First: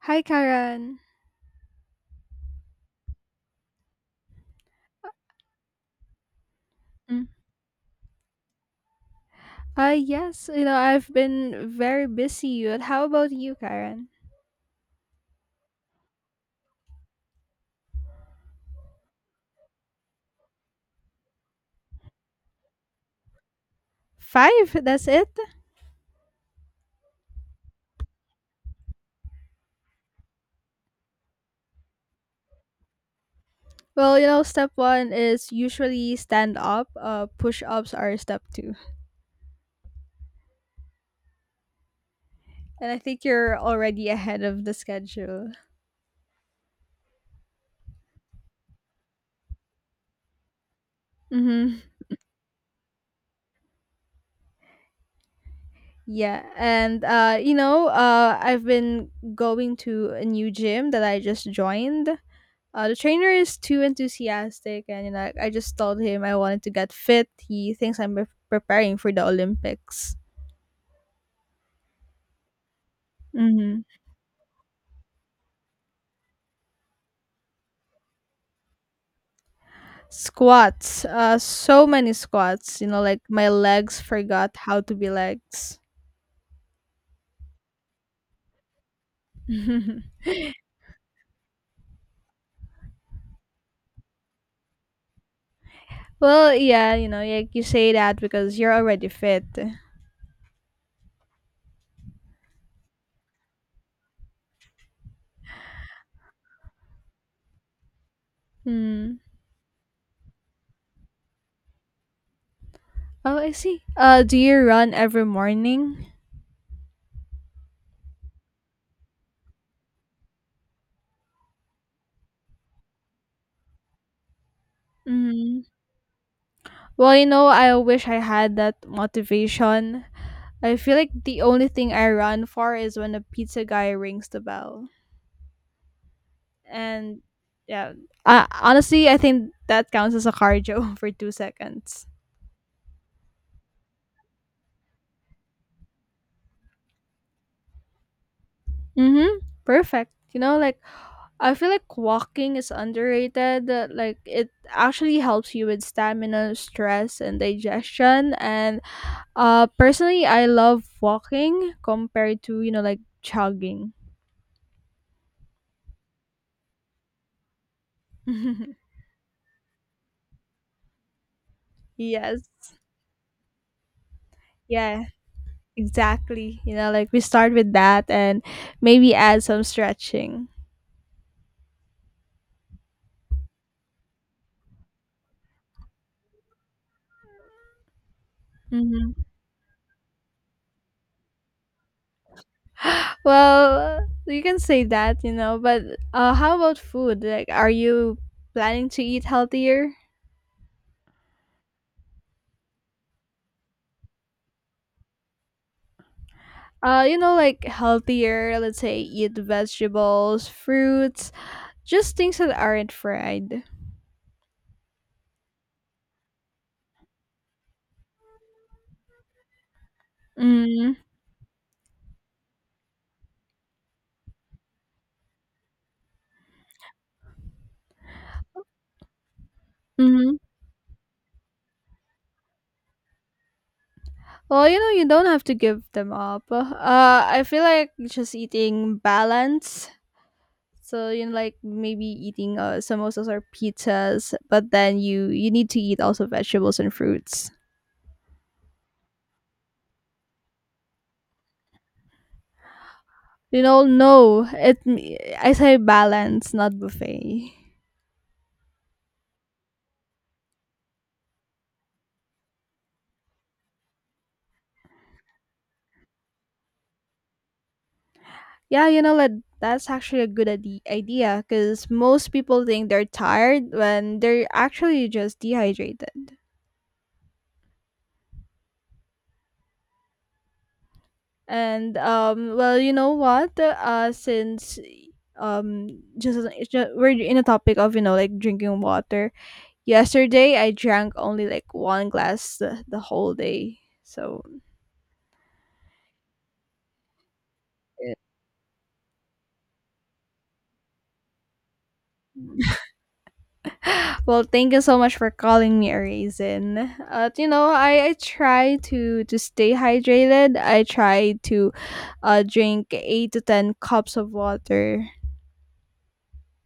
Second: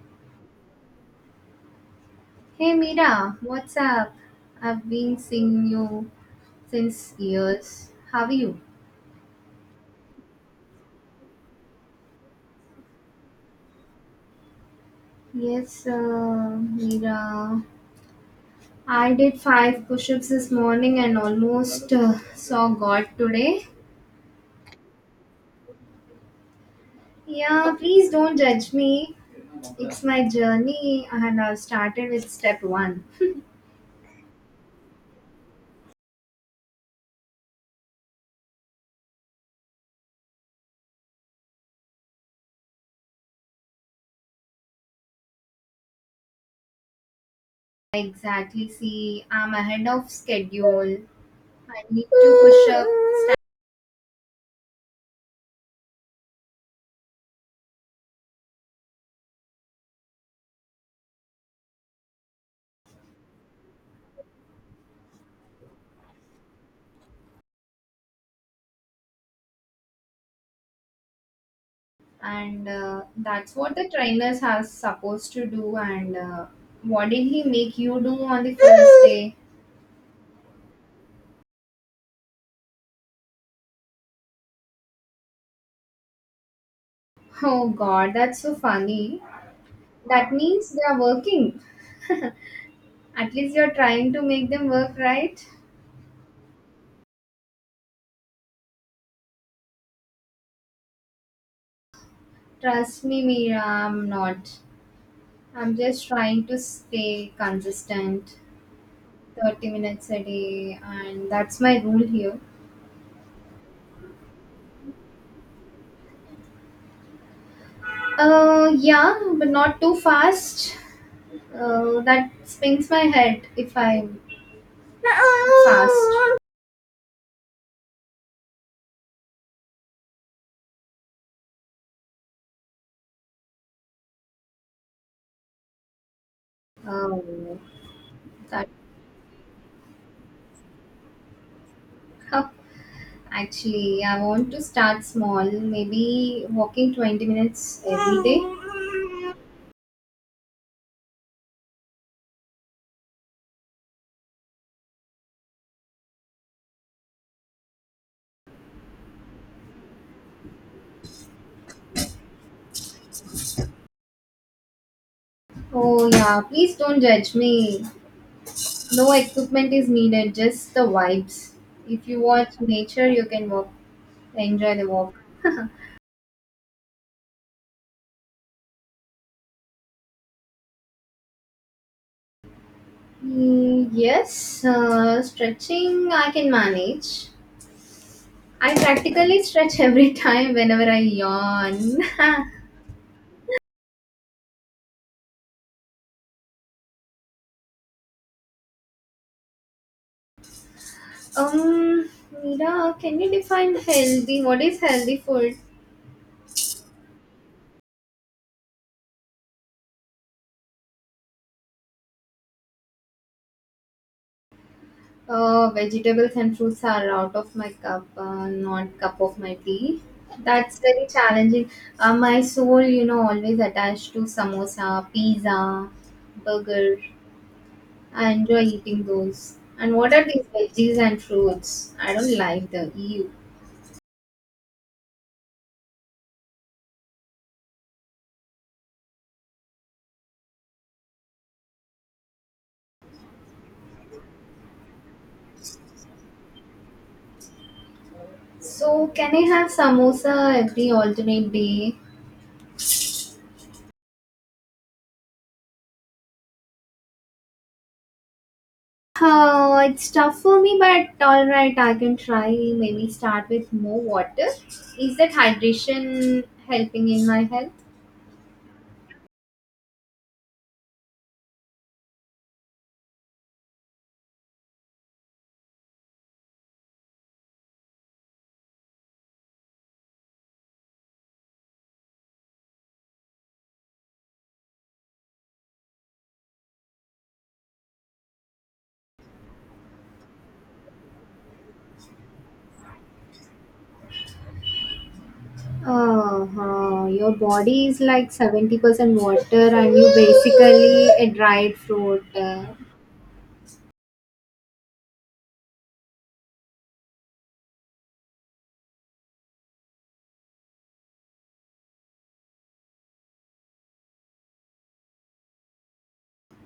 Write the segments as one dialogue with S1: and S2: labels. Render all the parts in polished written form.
S1: Hi, Karen.
S2: Hey Mira, what's up? I've been seeing you since
S1: Mm.
S2: years. How are you?
S1: Yes, I've been very busy, but how about you, Karen?
S2: Yes, Mira. I did five push-ups this morning and almost saw God today.
S1: Five, that's it?
S2: Yeah, please don't judge me. It's my journey, and I've started with step one.
S1: Well, step one is usually stand up, push ups are step two. And I think you're already ahead of the schedule.
S2: Exactly, see, I'm ahead of schedule.
S1: Mm-hmm.
S2: I need to push up,
S1: Yeah, and I've been going to a new gym that I just joined. The trainer is too enthusiastic, and I just told him I wanted to get fit. He thinks I'm preparing for the Olympics.
S2: and that's what
S1: Hmm.
S2: the trainers are supposed to do and what did he make you do on the first day.
S1: Squats, so many squats. Like my legs forgot how to be legs.
S2: Oh god, that's so funny. That means they are working, at least you're trying to make them work, right?
S1: Well, yeah, like you say that because you're already fit.
S2: Trust me, Mira, I'm not. I'm just trying to stay consistent.
S1: Hmm.
S2: 30 minutes a day, and that's my rule here.
S1: Oh, I see. Do you run every morning?
S2: Yeah, but not too fast. That spins my head if I
S1: Mm.
S2: fast.
S1: Well, I wish I had that motivation. I feel like the only thing I run for is when the pizza guy rings the bell. And
S2: Oh,
S1: yeah,
S2: that
S1: honestly, I think that counts as a cardio for 2 seconds.
S2: actually, I want to start small, maybe walking 20 minutes every day.
S1: Mm-hmm. Perfect. Like I feel like walking is underrated. Like it actually helps you with stamina, stress, and digestion. And personally, I love walking compared to like jogging.
S2: Oh, yeah, please don't judge me. No equipment is needed, just the vibes. If you
S1: Yes.
S2: want nature, you can walk, enjoy the
S1: Yeah.
S2: walk.
S1: Exactly. Like we start with that and maybe add some stretching.
S2: Mm, yes, stretching I can manage. I
S1: Hmm.
S2: practically stretch every time whenever I yawn.
S1: Well, you can say that, but how about food? Like, are you planning to eat healthier?
S2: Um, Mira, can you define healthy? What is healthy food?
S1: Like healthier, let's say eat vegetables, fruits, just things that aren't fried.
S2: Vegetables and fruits are out of my cup, not cup of my tea. That's
S1: Mm,
S2: very challenging. My soul, always attached to samosa, pizza, burger. I enjoy eating those. And what are
S1: mm-hmm.
S2: these veggies and fruits? I don't like the EU.
S1: Well, you don't have to give them up. I feel like just eating balance. So like maybe eating samosas or pizzas, but then you need to eat also vegetables and fruits.
S2: So, can I have samosa every alternate day?
S1: No, it, I say balance, not buffet.
S2: Oh, it's tough for me, but all right, I can try. Maybe start with more water. Is that hydration helping in my health?
S1: Yeah, like that's actually a good idea because most people think they're tired when they're actually just dehydrated. And well, you know what? Since um, just, just we're in a topic of like drinking water. Yesterday, I drank only like one glass the whole day. So,
S2: Uh-huh. Your body is
S1: eh,
S2: like 70% water, and you basically a dried fruit.
S1: well, thank you so much for calling me a raisin. I try to stay hydrated. I try to drink eight to ten cups of water.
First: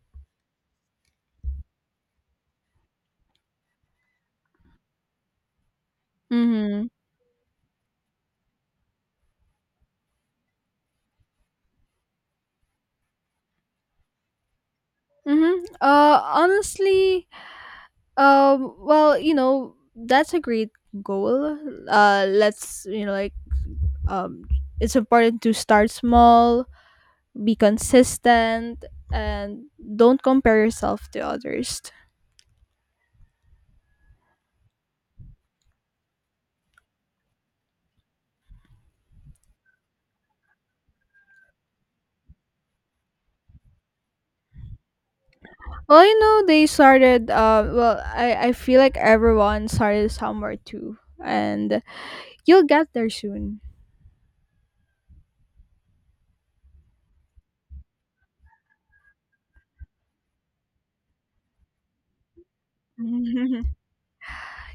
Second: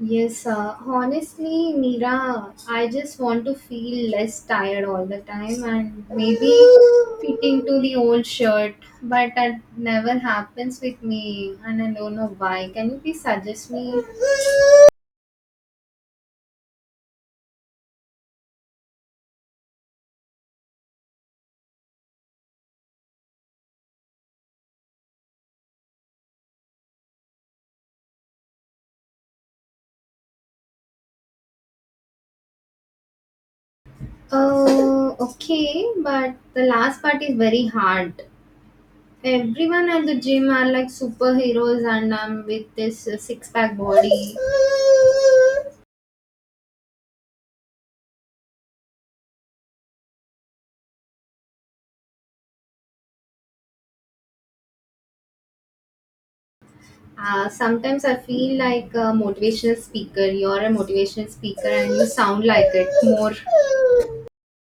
S2: Yes, honestly, Mira, I just want to feel less tired all the time and maybe
S1: Mm-hmm.
S2: fitting to the old shirt, but that never happens with me and I don't know why. Can you please suggest me?
S1: Mm-hmm. Honestly, well, that's a great goal. Let's you know, like, um, it's important to start small, be consistent, and don't compare yourself to others.
S2: Oh, okay, but the last part is very hard. Everyone at the gym are like superheroes and I'm with this six pack body.
S1: Well, they started, I feel like everyone started somewhere too, and you'll get there soon.
S2: Sometimes I feel like a motivational speaker. You're a motivational speaker and you sound like it more.
S1: You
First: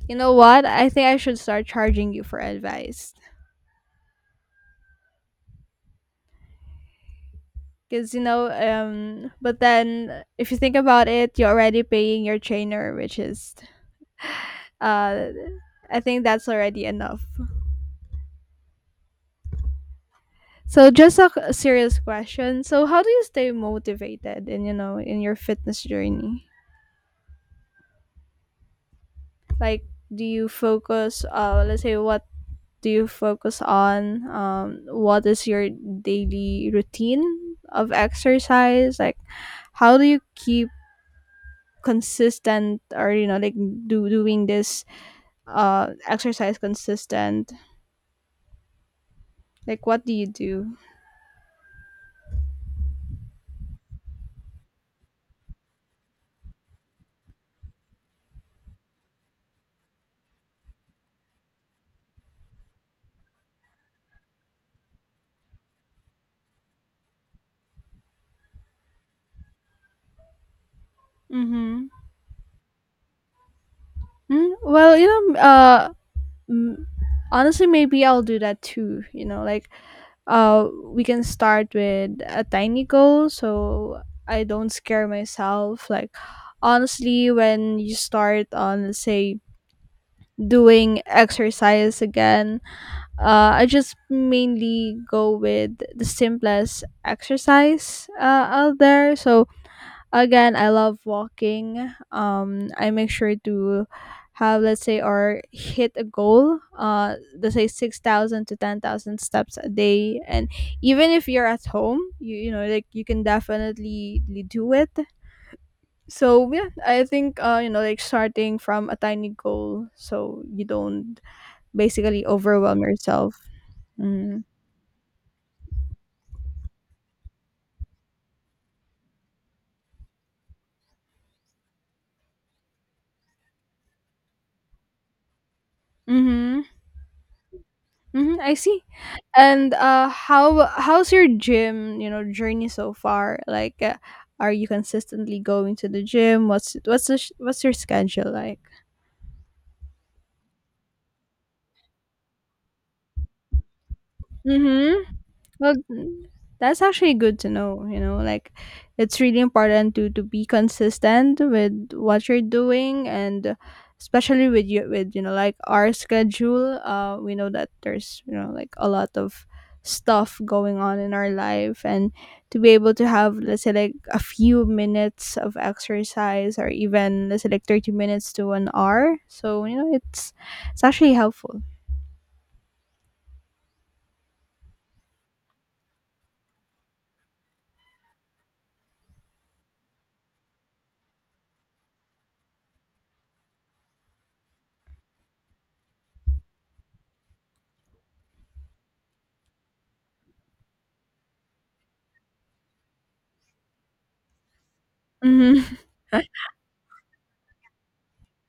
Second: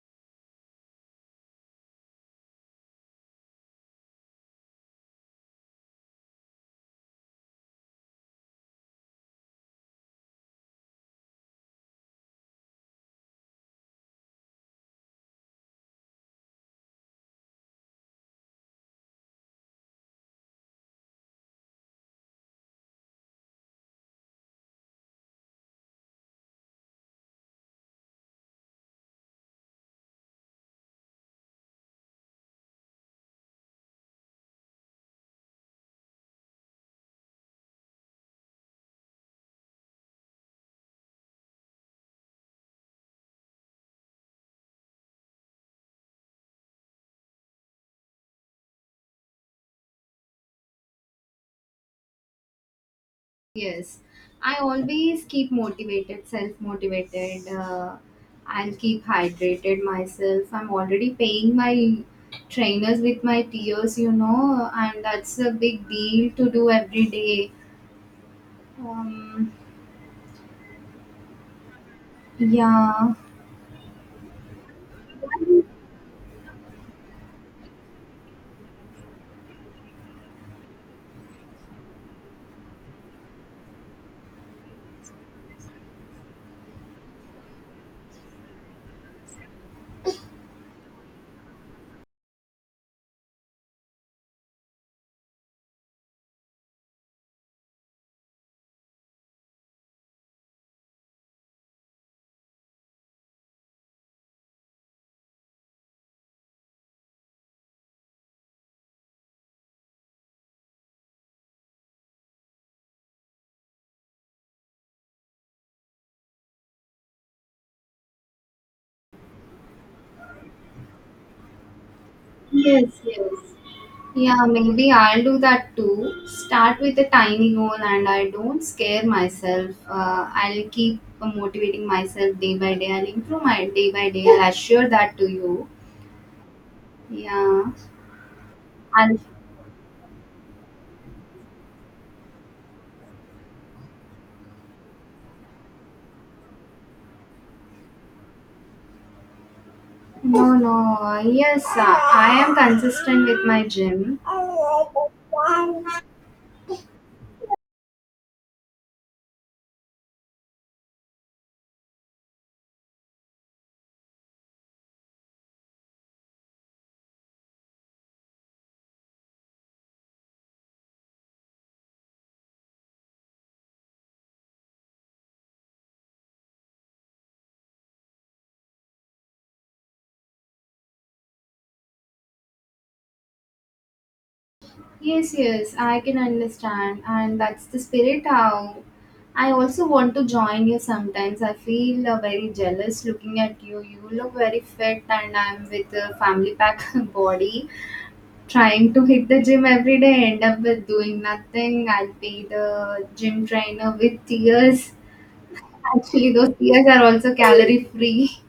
S1: know what, I think I should start charging you for advice, because but then if you think about it, you're already paying your trainer, which is, uh I think that's already enough. So just a serious question. So how do you stay motivated in in your fitness journey? Like do you focus, let's say, what do you focus on? What is your daily routine of exercise? Like how do you keep consistent, or like do doing this exercise consistent? Like what do you do?
S2: Yes. I always keep motivated, self motivated. I'll keep hydrated myself. I'm already paying my trainers with my tears, and that's a big deal to do every day. Um,
S1: Mhm.
S2: yeah.
S1: Mm, well, m- honestly maybe I'll do that too, We can start with a tiny goal so I don't scare myself. Like, honestly, when you start on, let's say, doing exercise again, I just mainly go with the simplest exercise out there. So, again, I love walking. I make sure to have, let's say, or hit a goal. Let's say 6,000 to 10,000 steps a day, and even if you're at home, you know, like you can definitely do it. So yeah, I think, like starting from a tiny goal, so you don't basically overwhelm
S2: Yes,
S1: yourself.
S2: yes.
S1: Mm-hmm.
S2: Yeah, maybe I'll do that too. Start with a tiny goal and I don't scare myself. I'll keep motivating myself day by day. I'll improve my day by day. I'll assure that to you.
S1: Mm-hmm.
S2: Yeah.
S1: Mm-hmm, I see.
S2: I'll,
S1: And how's your gym, journey so far? Like, are you consistently going to the gym? What's your schedule like?
S2: no, no. Yes, I am consistent with my gym.
S1: Mm-hmm. Well, that's actually good to know, It's really important to be consistent with what you're doing, and especially with you know like our schedule. We know that there's, like a lot of stuff going on in our life, and to be able to have, let's say, like a few minutes of exercise, or even let's say like 30 minutes to an hour. So, it's actually helpful.
S2: Yes, yes, I can understand, and that's the spirit. How I also want to join you sometimes. I feel very jealous looking at you. You look very fit, and I'm with a family pack body trying to hit the gym every day. End up with doing nothing. I'll pay the gym trainer with tears.
S1: Mhm.
S2: Actually, those tears are also calorie free.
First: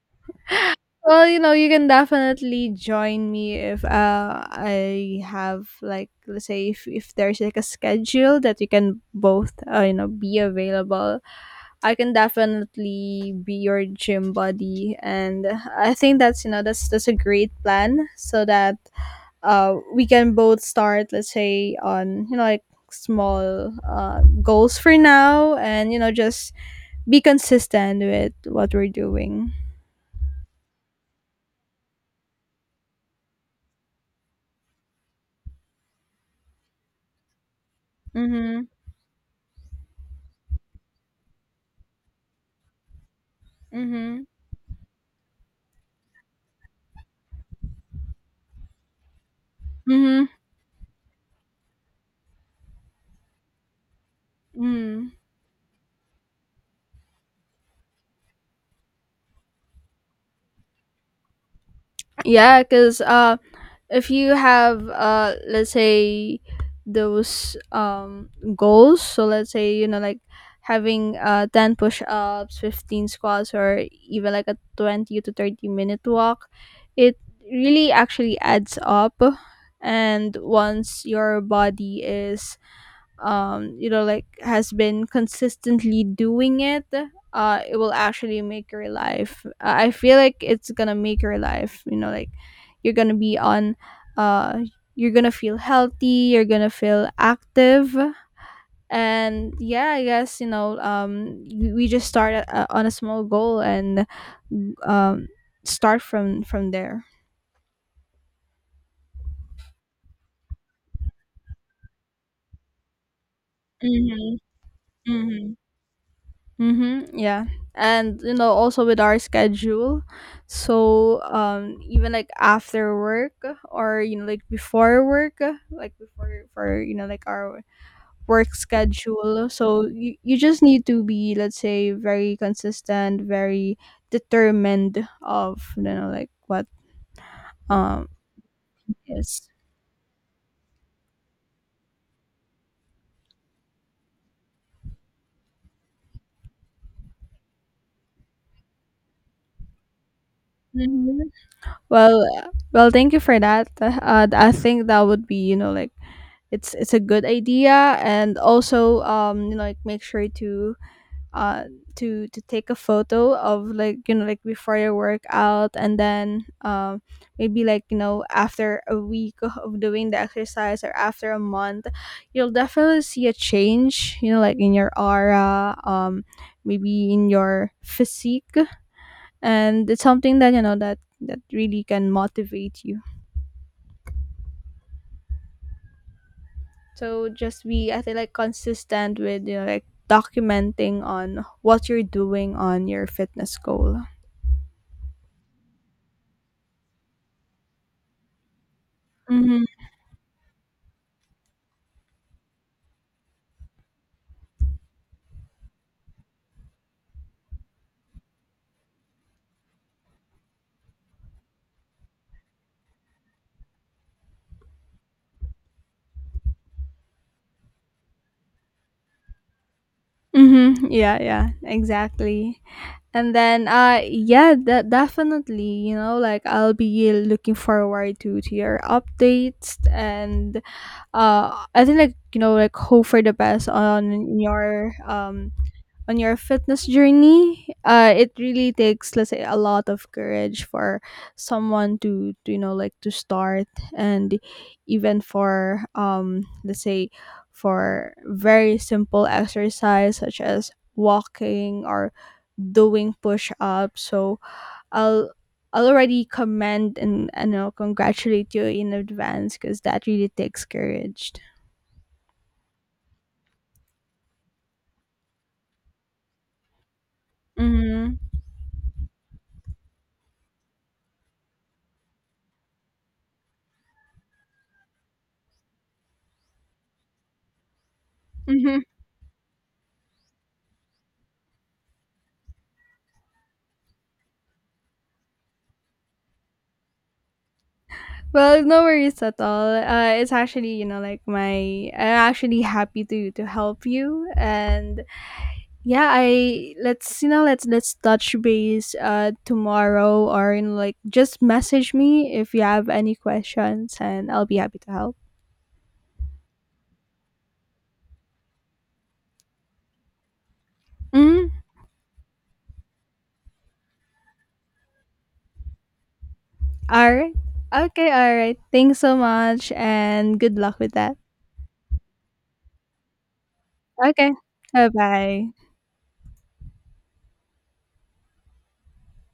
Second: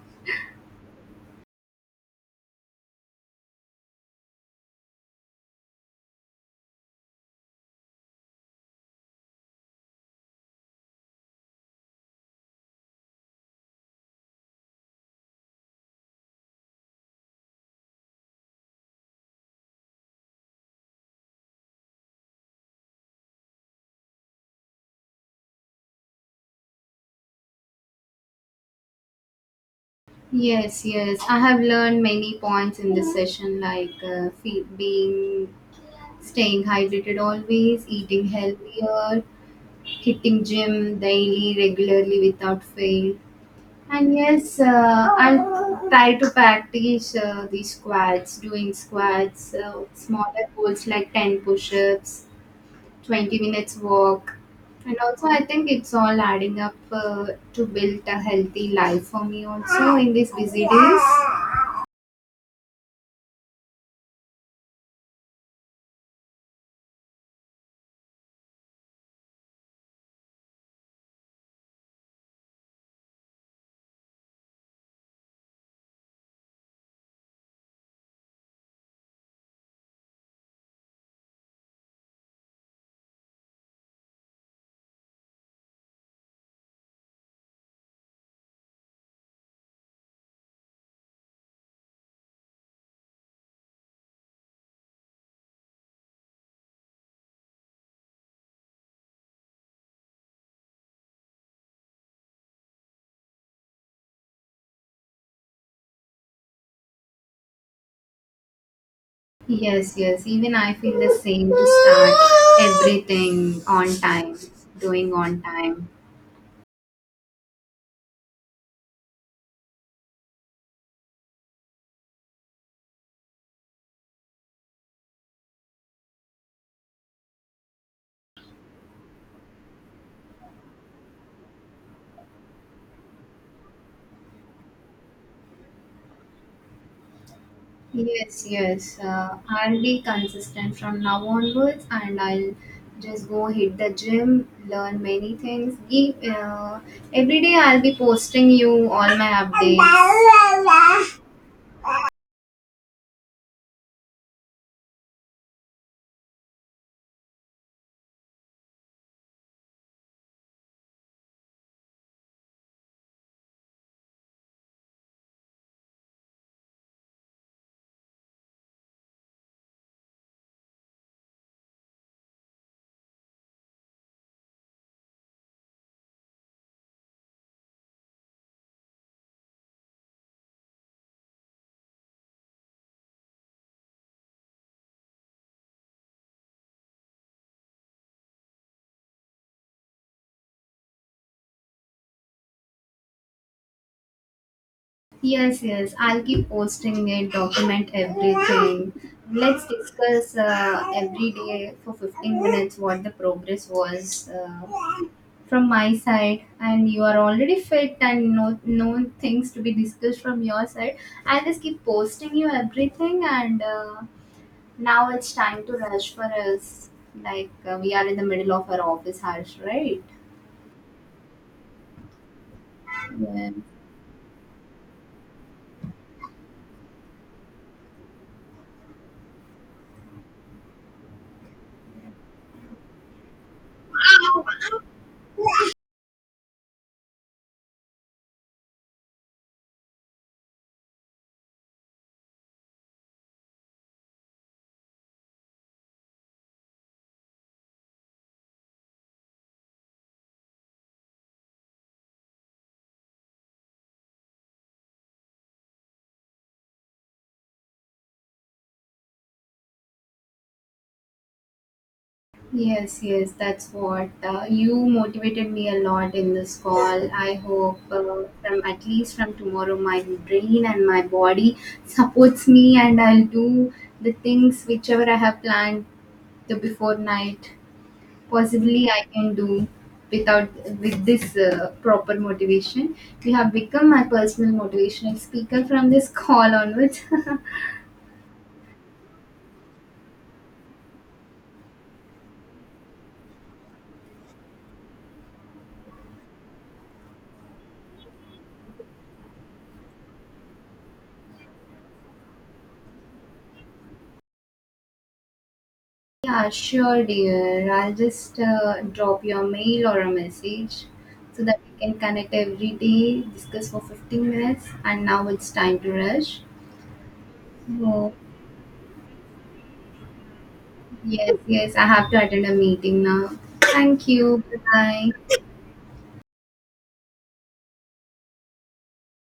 S1: Well, you can definitely join me if I have like, let's say, if there's like a schedule that you can both, be available. I can definitely be your gym buddy, and I think that's, that's a great plan, so that we can both start, let's say on like small goals for now, and just be consistent with what we're doing.
S2: Yes, yes. I have learned many points in this session, like being staying hydrated always, eating
S1: Mhm.
S2: healthier, hitting gym daily, regularly without fail. And
S1: Mhm.
S2: yes, I'll try to practice the squats, doing squats,
S1: Mhm.
S2: smaller goals like 10 push ups, 20 minutes walk. And
S1: Mm.
S2: also, I think it's all adding up to build a healthy life for me also in these busy days.
S1: Yeah, because, if you have, let's say those goals, so let's say, like having 10 push-ups, 15 squats, or even like a 20 to 30 minute walk, it really actually adds up. And once your body is, has been consistently doing it, it will actually make your life. I feel like it's gonna make your life, you know like you're gonna be on uh you're gonna feel healthy, you're gonna feel active. And yeah, I guess, we just start on a small goal and um start from there.
S2: Yes, yes. Even I feel the same to start everything on time, doing on
S1: Hmm.
S2: time.
S1: Mm-hmm, yeah. And also with our schedule. So even like after work, or like before work, like before for like our work schedule. So you just need to be, let's say, very consistent, very determined of like what um
S2: Yes, yes.
S1: is.
S2: I'll be consistent from now onwards and I'll just go hit the gym, learn many things. Every day I'll be posting you all my
S1: Hmm.
S2: updates.
S1: Well, thank you for that. I think that would be, like it's a good idea, and also like make sure to uh to take a photo of like, like before your workout, and then maybe like, after a week of doing the exercise, or after a month, you'll definitely see a change, like in your aura, maybe in your physique, and it's something that, that really can motivate you. So just be, I feel like, consistent with like documenting on what you're doing on your fitness goal.
S2: Yes, yes. I'll keep posting it, document everything.
S1: Mm-hmm.
S2: Let's discuss every day for 15 minutes what the progress was from my side. And you are already fit and no, no things to be discussed from your side. I'll just keep posting you everything. And now it's time to rush for us. Like we are in the middle of our office hours, right?
S1: Mm-hmm. Yeah, yeah, exactly. And
S2: Yeah.
S1: then yeah, that definitely, like I'll be looking forward to your updates, and I think like, like hope for the best on your, fitness journey. It really takes, let's say, a lot of courage for someone to like to start, and even for let's say, for very simple exercise such as walking or doing push-ups, so i'll I'll already commend and congratulate you in advance, because that really takes courage.
S2: Yes, yes, that's what you motivated me a lot in this call. I hope
S1: Mm-hmm.
S2: from at least from tomorrow, my brain and my body supports me, and I'll do the things whichever I have planned the before night. Possibly, I can do without with this proper motivation. You have become my personal motivational speaker from this call onwards.
S1: Well, no worries at all. It's actually, like my I'm actually happy to help you, and yeah, I let's you know, let's touch base, tomorrow, or in like just message me if you have any questions, and I'll be happy to help.
S2: Yeah, sure, dear. I'll just drop your mail or a message so
S1: Mhm.
S2: that we can connect every day, discuss for 15 minutes, and now it's time to rush.
S1: All right. Okay,
S2: So,
S1: all right. Thanks so much and good luck with that.
S2: yes, yes, I have to attend a meeting now. Thank
S1: Okay.
S2: you. Bye bye.
S1: Bye-bye.